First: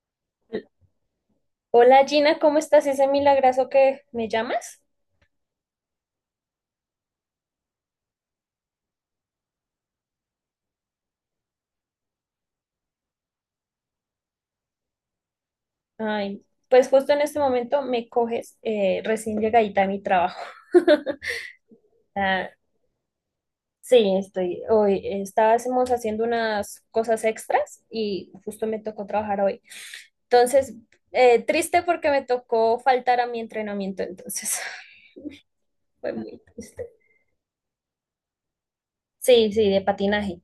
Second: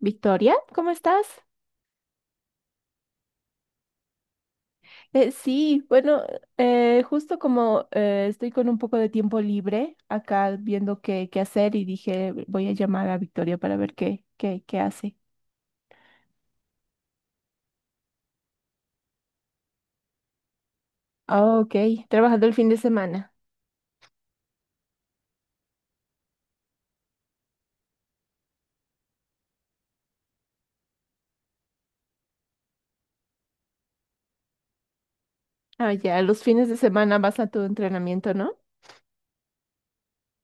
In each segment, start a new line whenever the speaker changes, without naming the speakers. Victoria, ¿cómo estás?
Hola Gina, ¿cómo estás? Ese milagrazo que me llamas.
Sí, bueno, justo como estoy con un poco de tiempo libre acá viendo qué hacer y dije, voy a llamar a Victoria para ver qué hace.
Ay, pues justo en este momento me coges recién llegadita a mi trabajo.
Ah, ok, trabajando
Ah,
el fin de semana.
sí, estoy hoy. Estábamos haciendo unas cosas extras y justo me tocó trabajar hoy. Entonces, triste porque me tocó faltar a mi entrenamiento, entonces
Ah,
fue
ya,
muy
los fines de
triste.
semana vas a tu entrenamiento, ¿no?
Sí, sí, de patinaje.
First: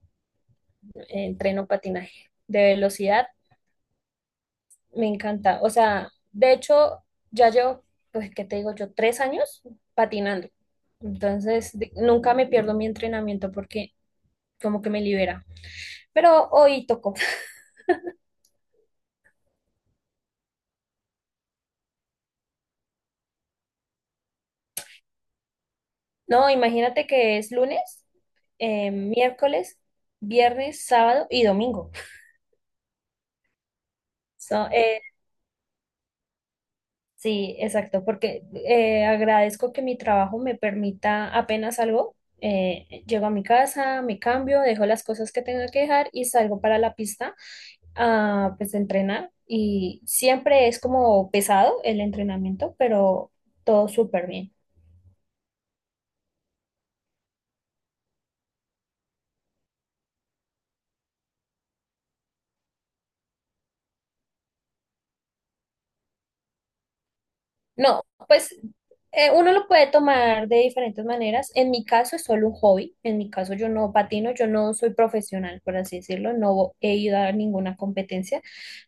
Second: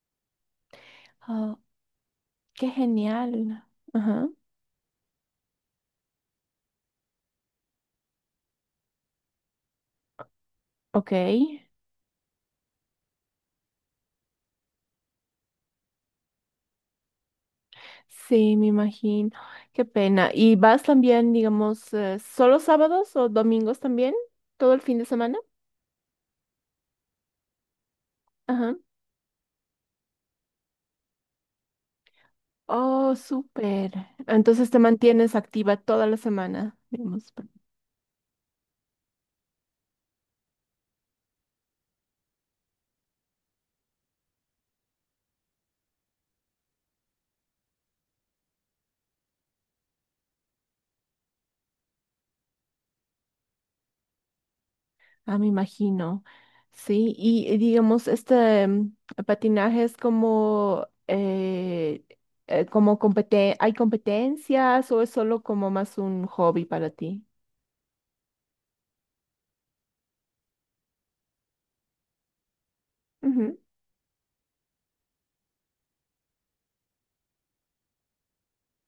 Oh,
Entreno patinaje de
qué
velocidad.
genial. Ajá,
Me encanta. O sea, de hecho, ya llevo, pues, ¿qué te digo yo? Tres años patinando.
ok.
Entonces, nunca me pierdo mi entrenamiento porque como que me libera. Pero hoy tocó.
Sí, me imagino. Qué pena. ¿Y vas también, digamos, solo sábados o domingos también? ¿Todo el fin de semana?
No, imagínate que es lunes,
Ajá.
miércoles, viernes, sábado y domingo.
Oh, súper.
So,
Entonces te
eh,
mantienes activa toda la semana, digamos.
Sí, exacto, porque agradezco que mi trabajo me permita apenas algo. Llego a mi casa, me cambio, dejo las cosas que tenga que dejar y salgo para la pista a pues entrenar. Y siempre es como pesado el entrenamiento, pero todo súper bien.
Ah, me imagino. Sí, y digamos, este patinaje es como ¿hay competencias o es solo como más un hobby para ti?
No, pues uno lo puede tomar de diferentes maneras. En mi caso es solo un hobby. En mi caso
Ujú.
yo no patino, yo no soy profesional, por así decirlo. No he ido a ninguna competencia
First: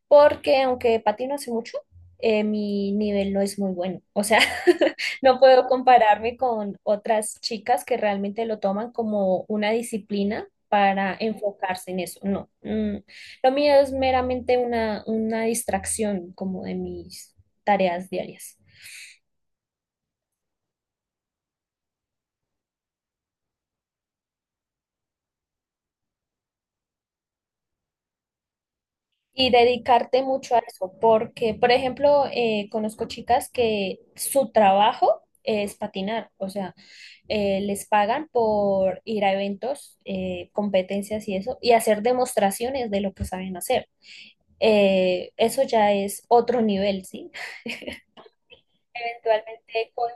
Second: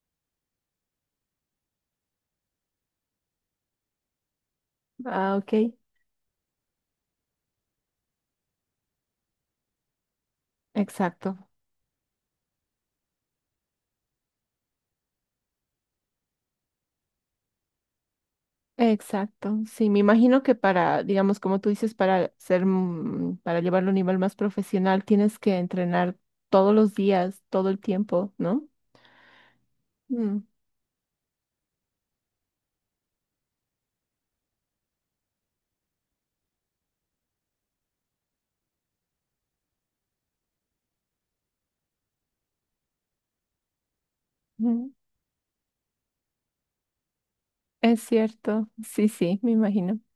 porque aunque patino hace mucho, mi nivel no es muy bueno. O sea,
Ah,
no
ok.
puedo compararme con otras chicas que realmente lo toman como una disciplina para
Exacto.
enfocarse en eso. No, mm, lo mío es meramente una distracción como de mis tareas diarias.
Exacto. Sí, me imagino que para, digamos, como tú dices, para ser, para llevarlo a un nivel más profesional, tienes que entrenar todos los días, todo el tiempo, ¿no?
Y dedicarte
Mm,
mucho a eso, porque, por ejemplo, conozco chicas que su trabajo es patinar, o sea, les pagan por ir a eventos, competencias y eso, y hacer demostraciones de lo que saben hacer.
mm,
Eso ya es otro nivel, ¿sí?
Es cierto, sí, sí, me
Eventualmente
imagino.
con,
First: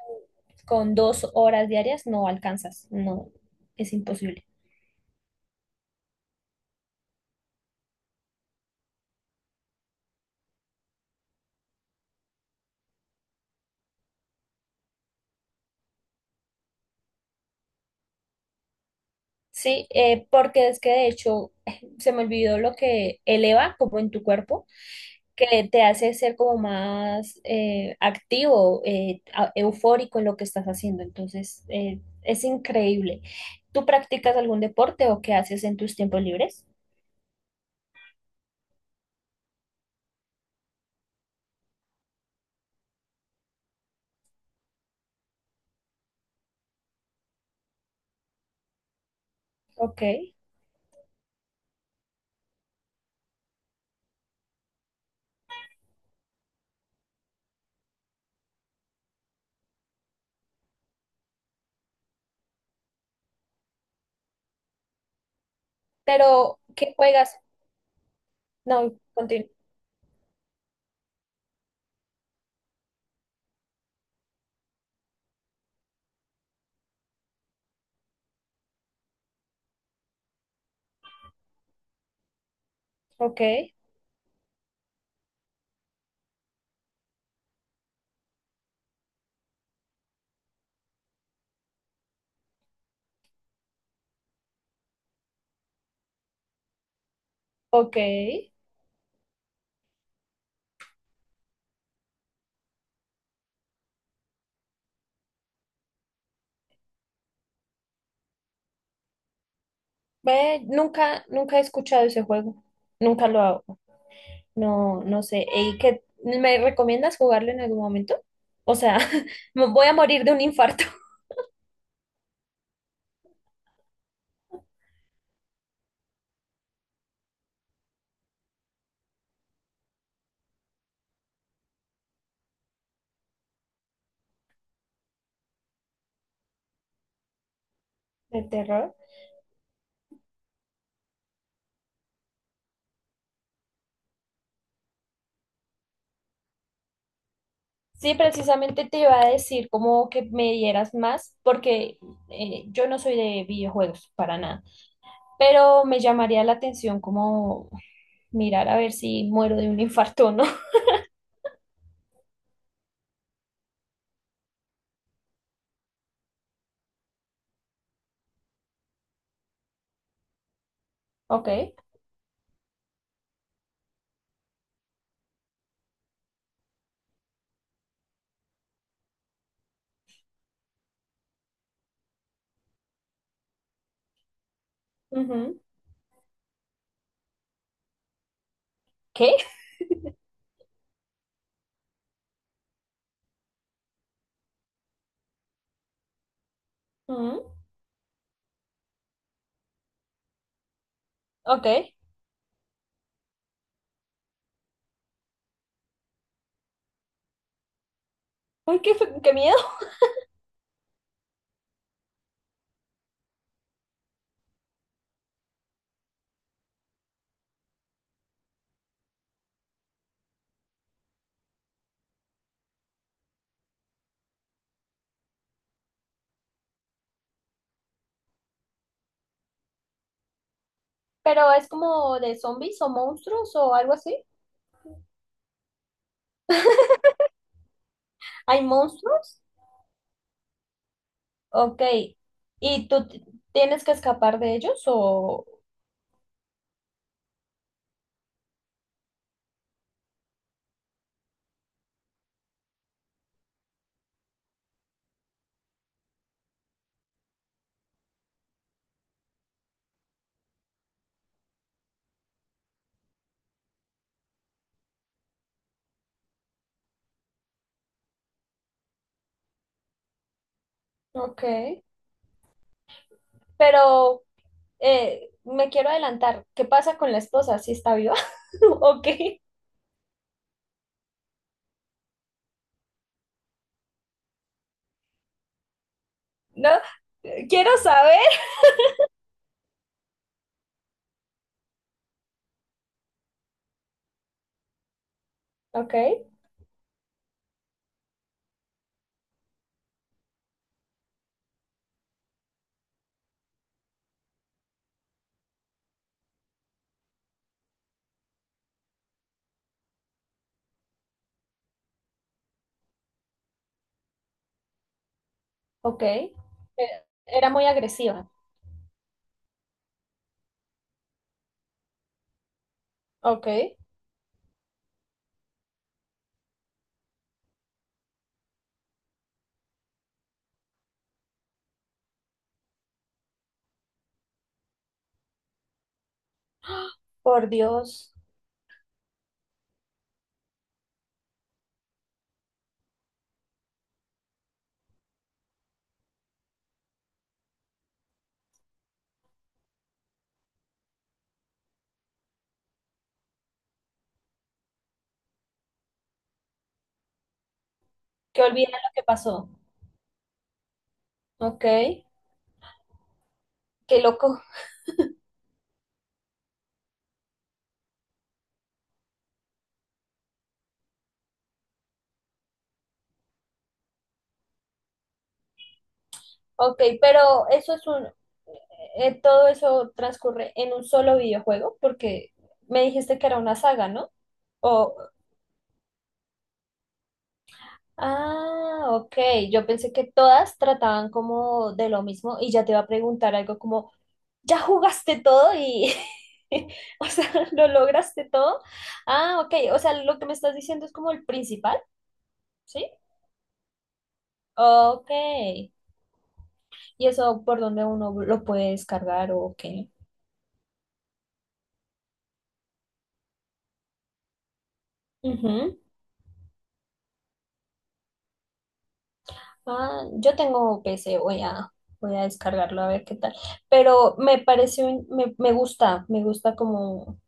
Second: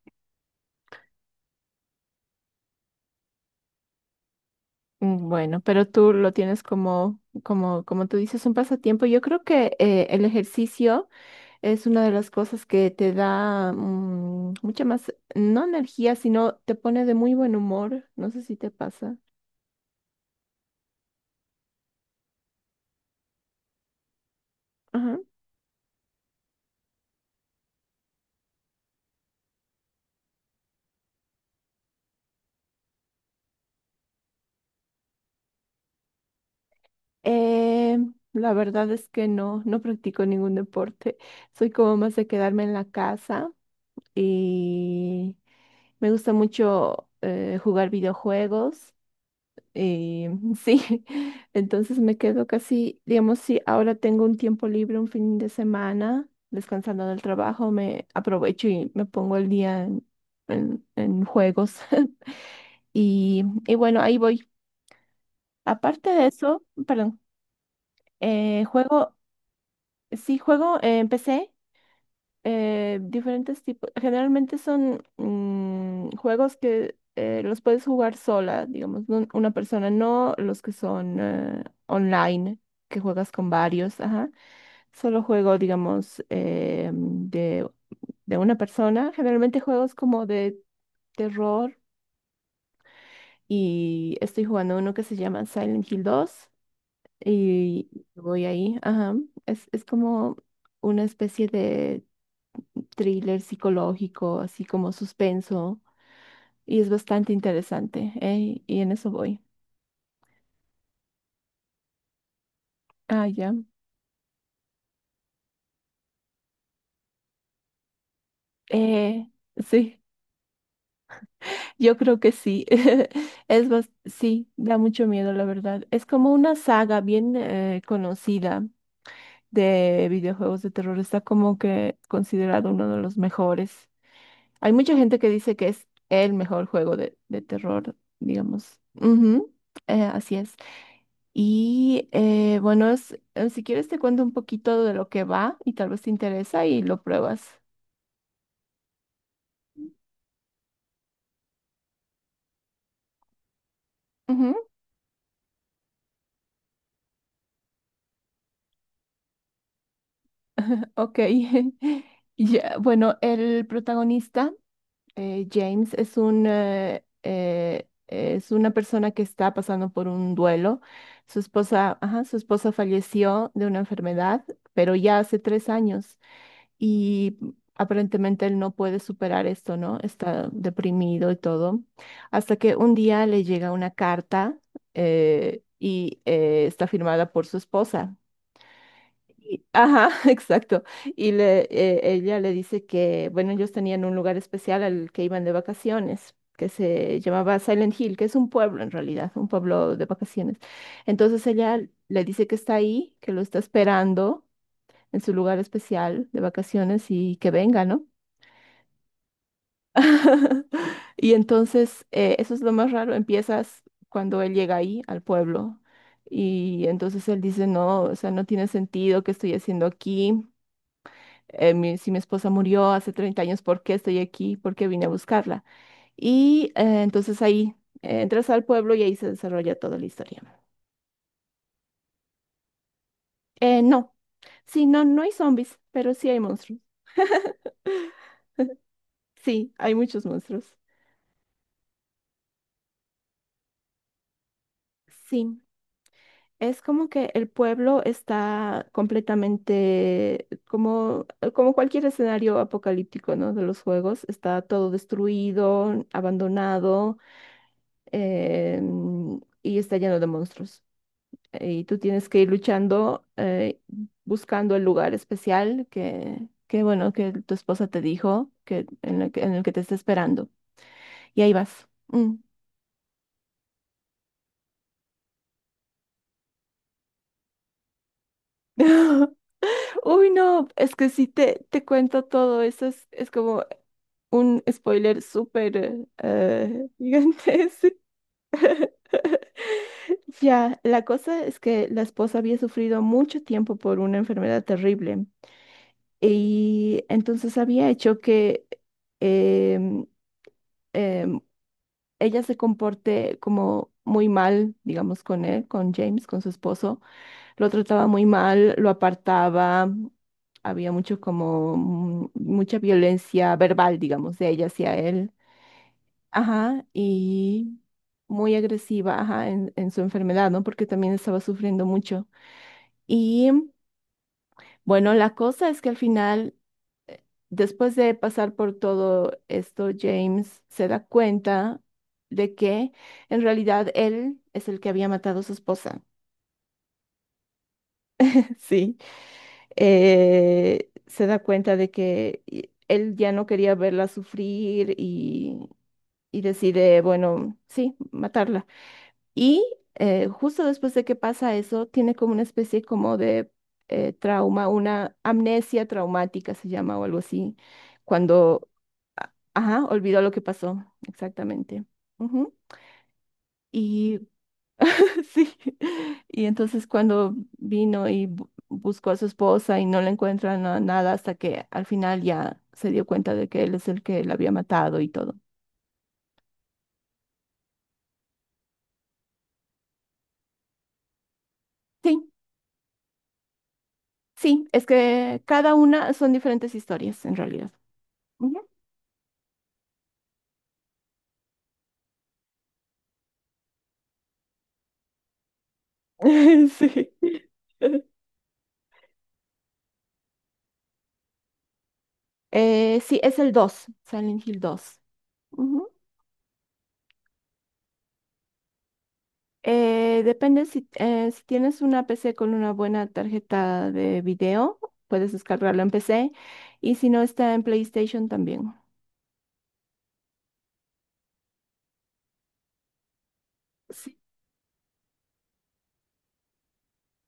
con dos horas diarias no alcanzas, no, es imposible.
Mm. Bueno, pero tú lo tienes como tú dices, un pasatiempo. Yo creo que el ejercicio es una de las cosas que te da mucha más, no energía, sino te pone de muy buen humor. No sé si te pasa.
Sí, porque es que de hecho se me olvidó lo que eleva como en tu cuerpo,
Ajá.
que te hace ser como más activo, eufórico en lo que estás haciendo. Entonces, es increíble. ¿Tú practicas algún deporte o qué haces en tus tiempos libres?
Eh, la verdad es que no practico ningún deporte. Soy como más de quedarme en la casa y me gusta mucho jugar videojuegos.
Ok.
Eh, sí, entonces me quedo casi, digamos, si ahora tengo un tiempo libre, un fin de semana, descansando del trabajo, me aprovecho y me pongo el día en en juegos. Y, y bueno, ahí voy. Aparte de
Pero,
eso,
¿qué
perdón,
juegas?
eh,
No,
juego,
continúa.
sí, juego en PC diferentes tipos. Generalmente son juegos que los puedes jugar sola, digamos, una persona, no los que son online, que juegas
Ok,
con varios, ajá. Solo juego, digamos, de una persona. Generalmente juegos como de terror y estoy jugando uno que se llama Silent Hill 2 y
ok.
voy ahí, ajá. Es como una especie de thriller psicológico, así como suspenso, y es bastante interesante, ¿eh? Y en eso voy.
Ve, nunca he escuchado ese juego.
Ah,
Nunca lo
ya.
hago. No, no sé. ¿Y qué? ¿Me recomiendas jugarlo en algún momento? O sea,
Eh,
me voy a
sí,
morir de un infarto.
yo creo que sí. Sí, da mucho miedo, la verdad. Es como una saga bien conocida de videojuegos de terror. Está como que considerado uno de los mejores. Hay mucha gente que dice que es el mejor juego de terror,
¿De
digamos.
terror?
Ujú, así es. Bueno, si quieres te cuento un poquito de lo que va y tal vez te interesa y lo pruebas.
Sí, precisamente te iba a decir como que me dieras más, porque yo no soy de videojuegos para
Ujú,
nada, pero me llamaría la atención como mirar a ver si muero de un infarto o no.
ok. Ya, bueno, el protagonista, James, es una persona que está pasando por un duelo. Su
Ok.
esposa, ajá, su esposa falleció de una enfermedad, pero ya hace 3 años. Y aparentemente él no puede superar esto, ¿no? Está deprimido y todo, hasta que un día le llega una carta
Ujú.
está firmada por su esposa.
¿Qué?
Ajá, exacto. Y ella le dice que, bueno, ellos tenían un lugar especial al que iban de vacaciones, que se
Ujú.
llamaba Silent Hill, que es un pueblo en realidad, un pueblo de vacaciones. Entonces
Ok.
ella
Ay,
le dice que está ahí, que lo está esperando en su lugar especial de vacaciones y que venga, ¿no?
qué miedo.
Y entonces, eso es lo más raro, empiezas cuando él llega ahí al pueblo y entonces él dice, no, o sea, no tiene sentido que estoy haciendo aquí. Si mi esposa murió hace 30 años, ¿por qué estoy aquí? ¿Por qué vine a buscarla? Entonces ahí entras al pueblo y ahí se desarrolla toda la historia.
Pero es como de zombies o monstruos o algo
No,
así.
sí, no, no hay zombies, pero sí hay monstruos.
¿Hay monstruos?
Sí, hay muchos monstruos.
Ok. ¿Y tú t- ¿Tienes que escapar de ellos o...?
Sí. Es como que el pueblo está completamente, como, como cualquier escenario apocalíptico, ¿no? De los juegos, está todo destruido, abandonado, em, y está lleno de monstruos. Y tú tienes que ir luchando, buscando el lugar especial que, bueno, que tu esposa te dijo que en el que te está esperando. Y
Ok.
ahí vas. Mm.
Pero me quiero adelantar. ¿Qué pasa con la esposa? ¿Si está viva? Ok.
Uy, no, es que si te cuento todo eso, es como un spoiler súper
No, quiero
gigantesco.
saber.
Ya, la cosa es que la esposa había sufrido mucho tiempo por una enfermedad terrible
Ok.
y entonces había hecho que em, em, ella se comporte como muy mal, digamos, con él, con James, con su esposo. Lo trataba muy mal, lo apartaba, había mucho como mucha violencia verbal, digamos, de ella hacia él.
Ok.
Ajá,
Era muy
y
agresiva.
muy agresiva, ajá, en su enfermedad, ¿no? Porque también estaba sufriendo mucho. Y
Ok.
bueno, la cosa es que al final, después de pasar por todo esto, James se da cuenta de que en realidad él es el que había matado a su esposa.
Por Dios.
Sí, se da cuenta de que él ya no quería verla sufrir y decide, bueno, sí, matarla. Y justo después de que pasa eso, tiene como una especie como de trauma, una amnesia traumática se llama o algo así,
Que
cuando,
olvidan lo que pasó.
ajá, olvidó lo que pasó,
Ok,
exactamente.
qué
Ujú. Y
loco.
sí, y entonces cuando vino y buscó a su esposa y no le encuentra nada hasta que al final ya se dio cuenta de que él es el que la había matado y todo.
Ok, pero eso es un... todo eso transcurre en un solo videojuego
Sí,
porque me dijiste que era una saga, ¿no?
sí, es
O...
que cada una son diferentes historias en realidad.
Ah, ok. Yo pensé que todas trataban como de lo mismo y ya te iba a preguntar algo como, ¿ya jugaste todo y... O
Sí.
sea, ¿lo lograste todo? Ah, ok. O sea, lo que me estás diciendo es como el principal, ¿sí?
Sí, es el 2, Silent Hill 2.
Ok.
Ujú.
¿Y eso por dónde uno lo puede descargar o qué?
Depende si tienes una PC con una buena tarjeta de video, puedes
Ujú.
descargarlo en PC y si no está en PlayStation también.
Ah, yo tengo PC, voy a descargarlo a ver qué tal. Pero
Sí.
me parece, me gusta como,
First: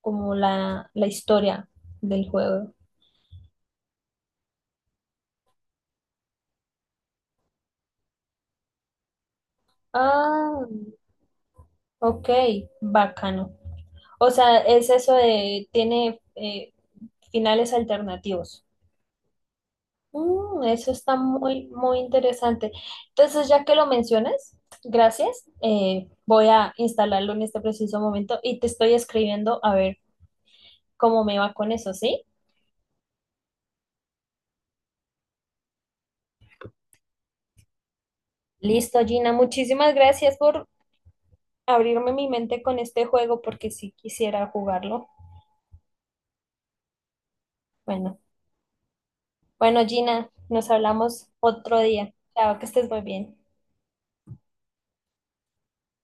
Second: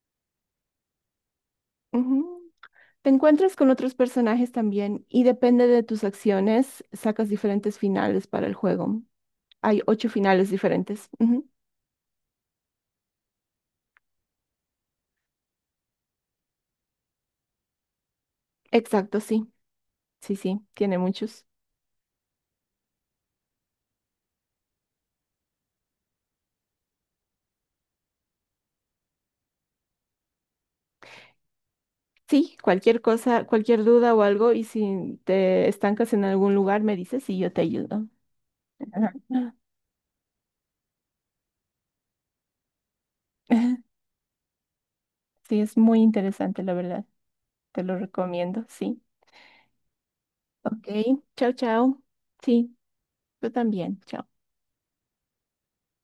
como la historia del
Ujú.
juego.
Te encuentras con otros personajes también y depende de tus acciones, sacas diferentes finales para el juego. Hay 8 finales
Ah,
diferentes. Ujú.
ok, bacano. O sea, es eso de, tiene finales alternativos.
Exacto, sí. Sí, sí,
Mm, eso
tiene
está
muchos.
muy interesante. Entonces, ya que lo mencionas, gracias. Voy a instalarlo en este preciso momento y te estoy escribiendo a ver cómo me va con eso, ¿sí?
Sí, cualquier cosa, cualquier duda o algo, y si te estancas en algún lugar, me dices y yo te ayudo.
Listo,
Ajá.
Gina. Muchísimas gracias por abrirme mi mente con este juego porque sí quisiera jugarlo.
Sí, es muy interesante, la verdad. Te lo
Bueno,
recomiendo, sí.
bueno, Gina, nos
Ok,
hablamos
chao,
otro
chao.
día. Chao, que
Sí,
estés muy bien.
yo también. Chao.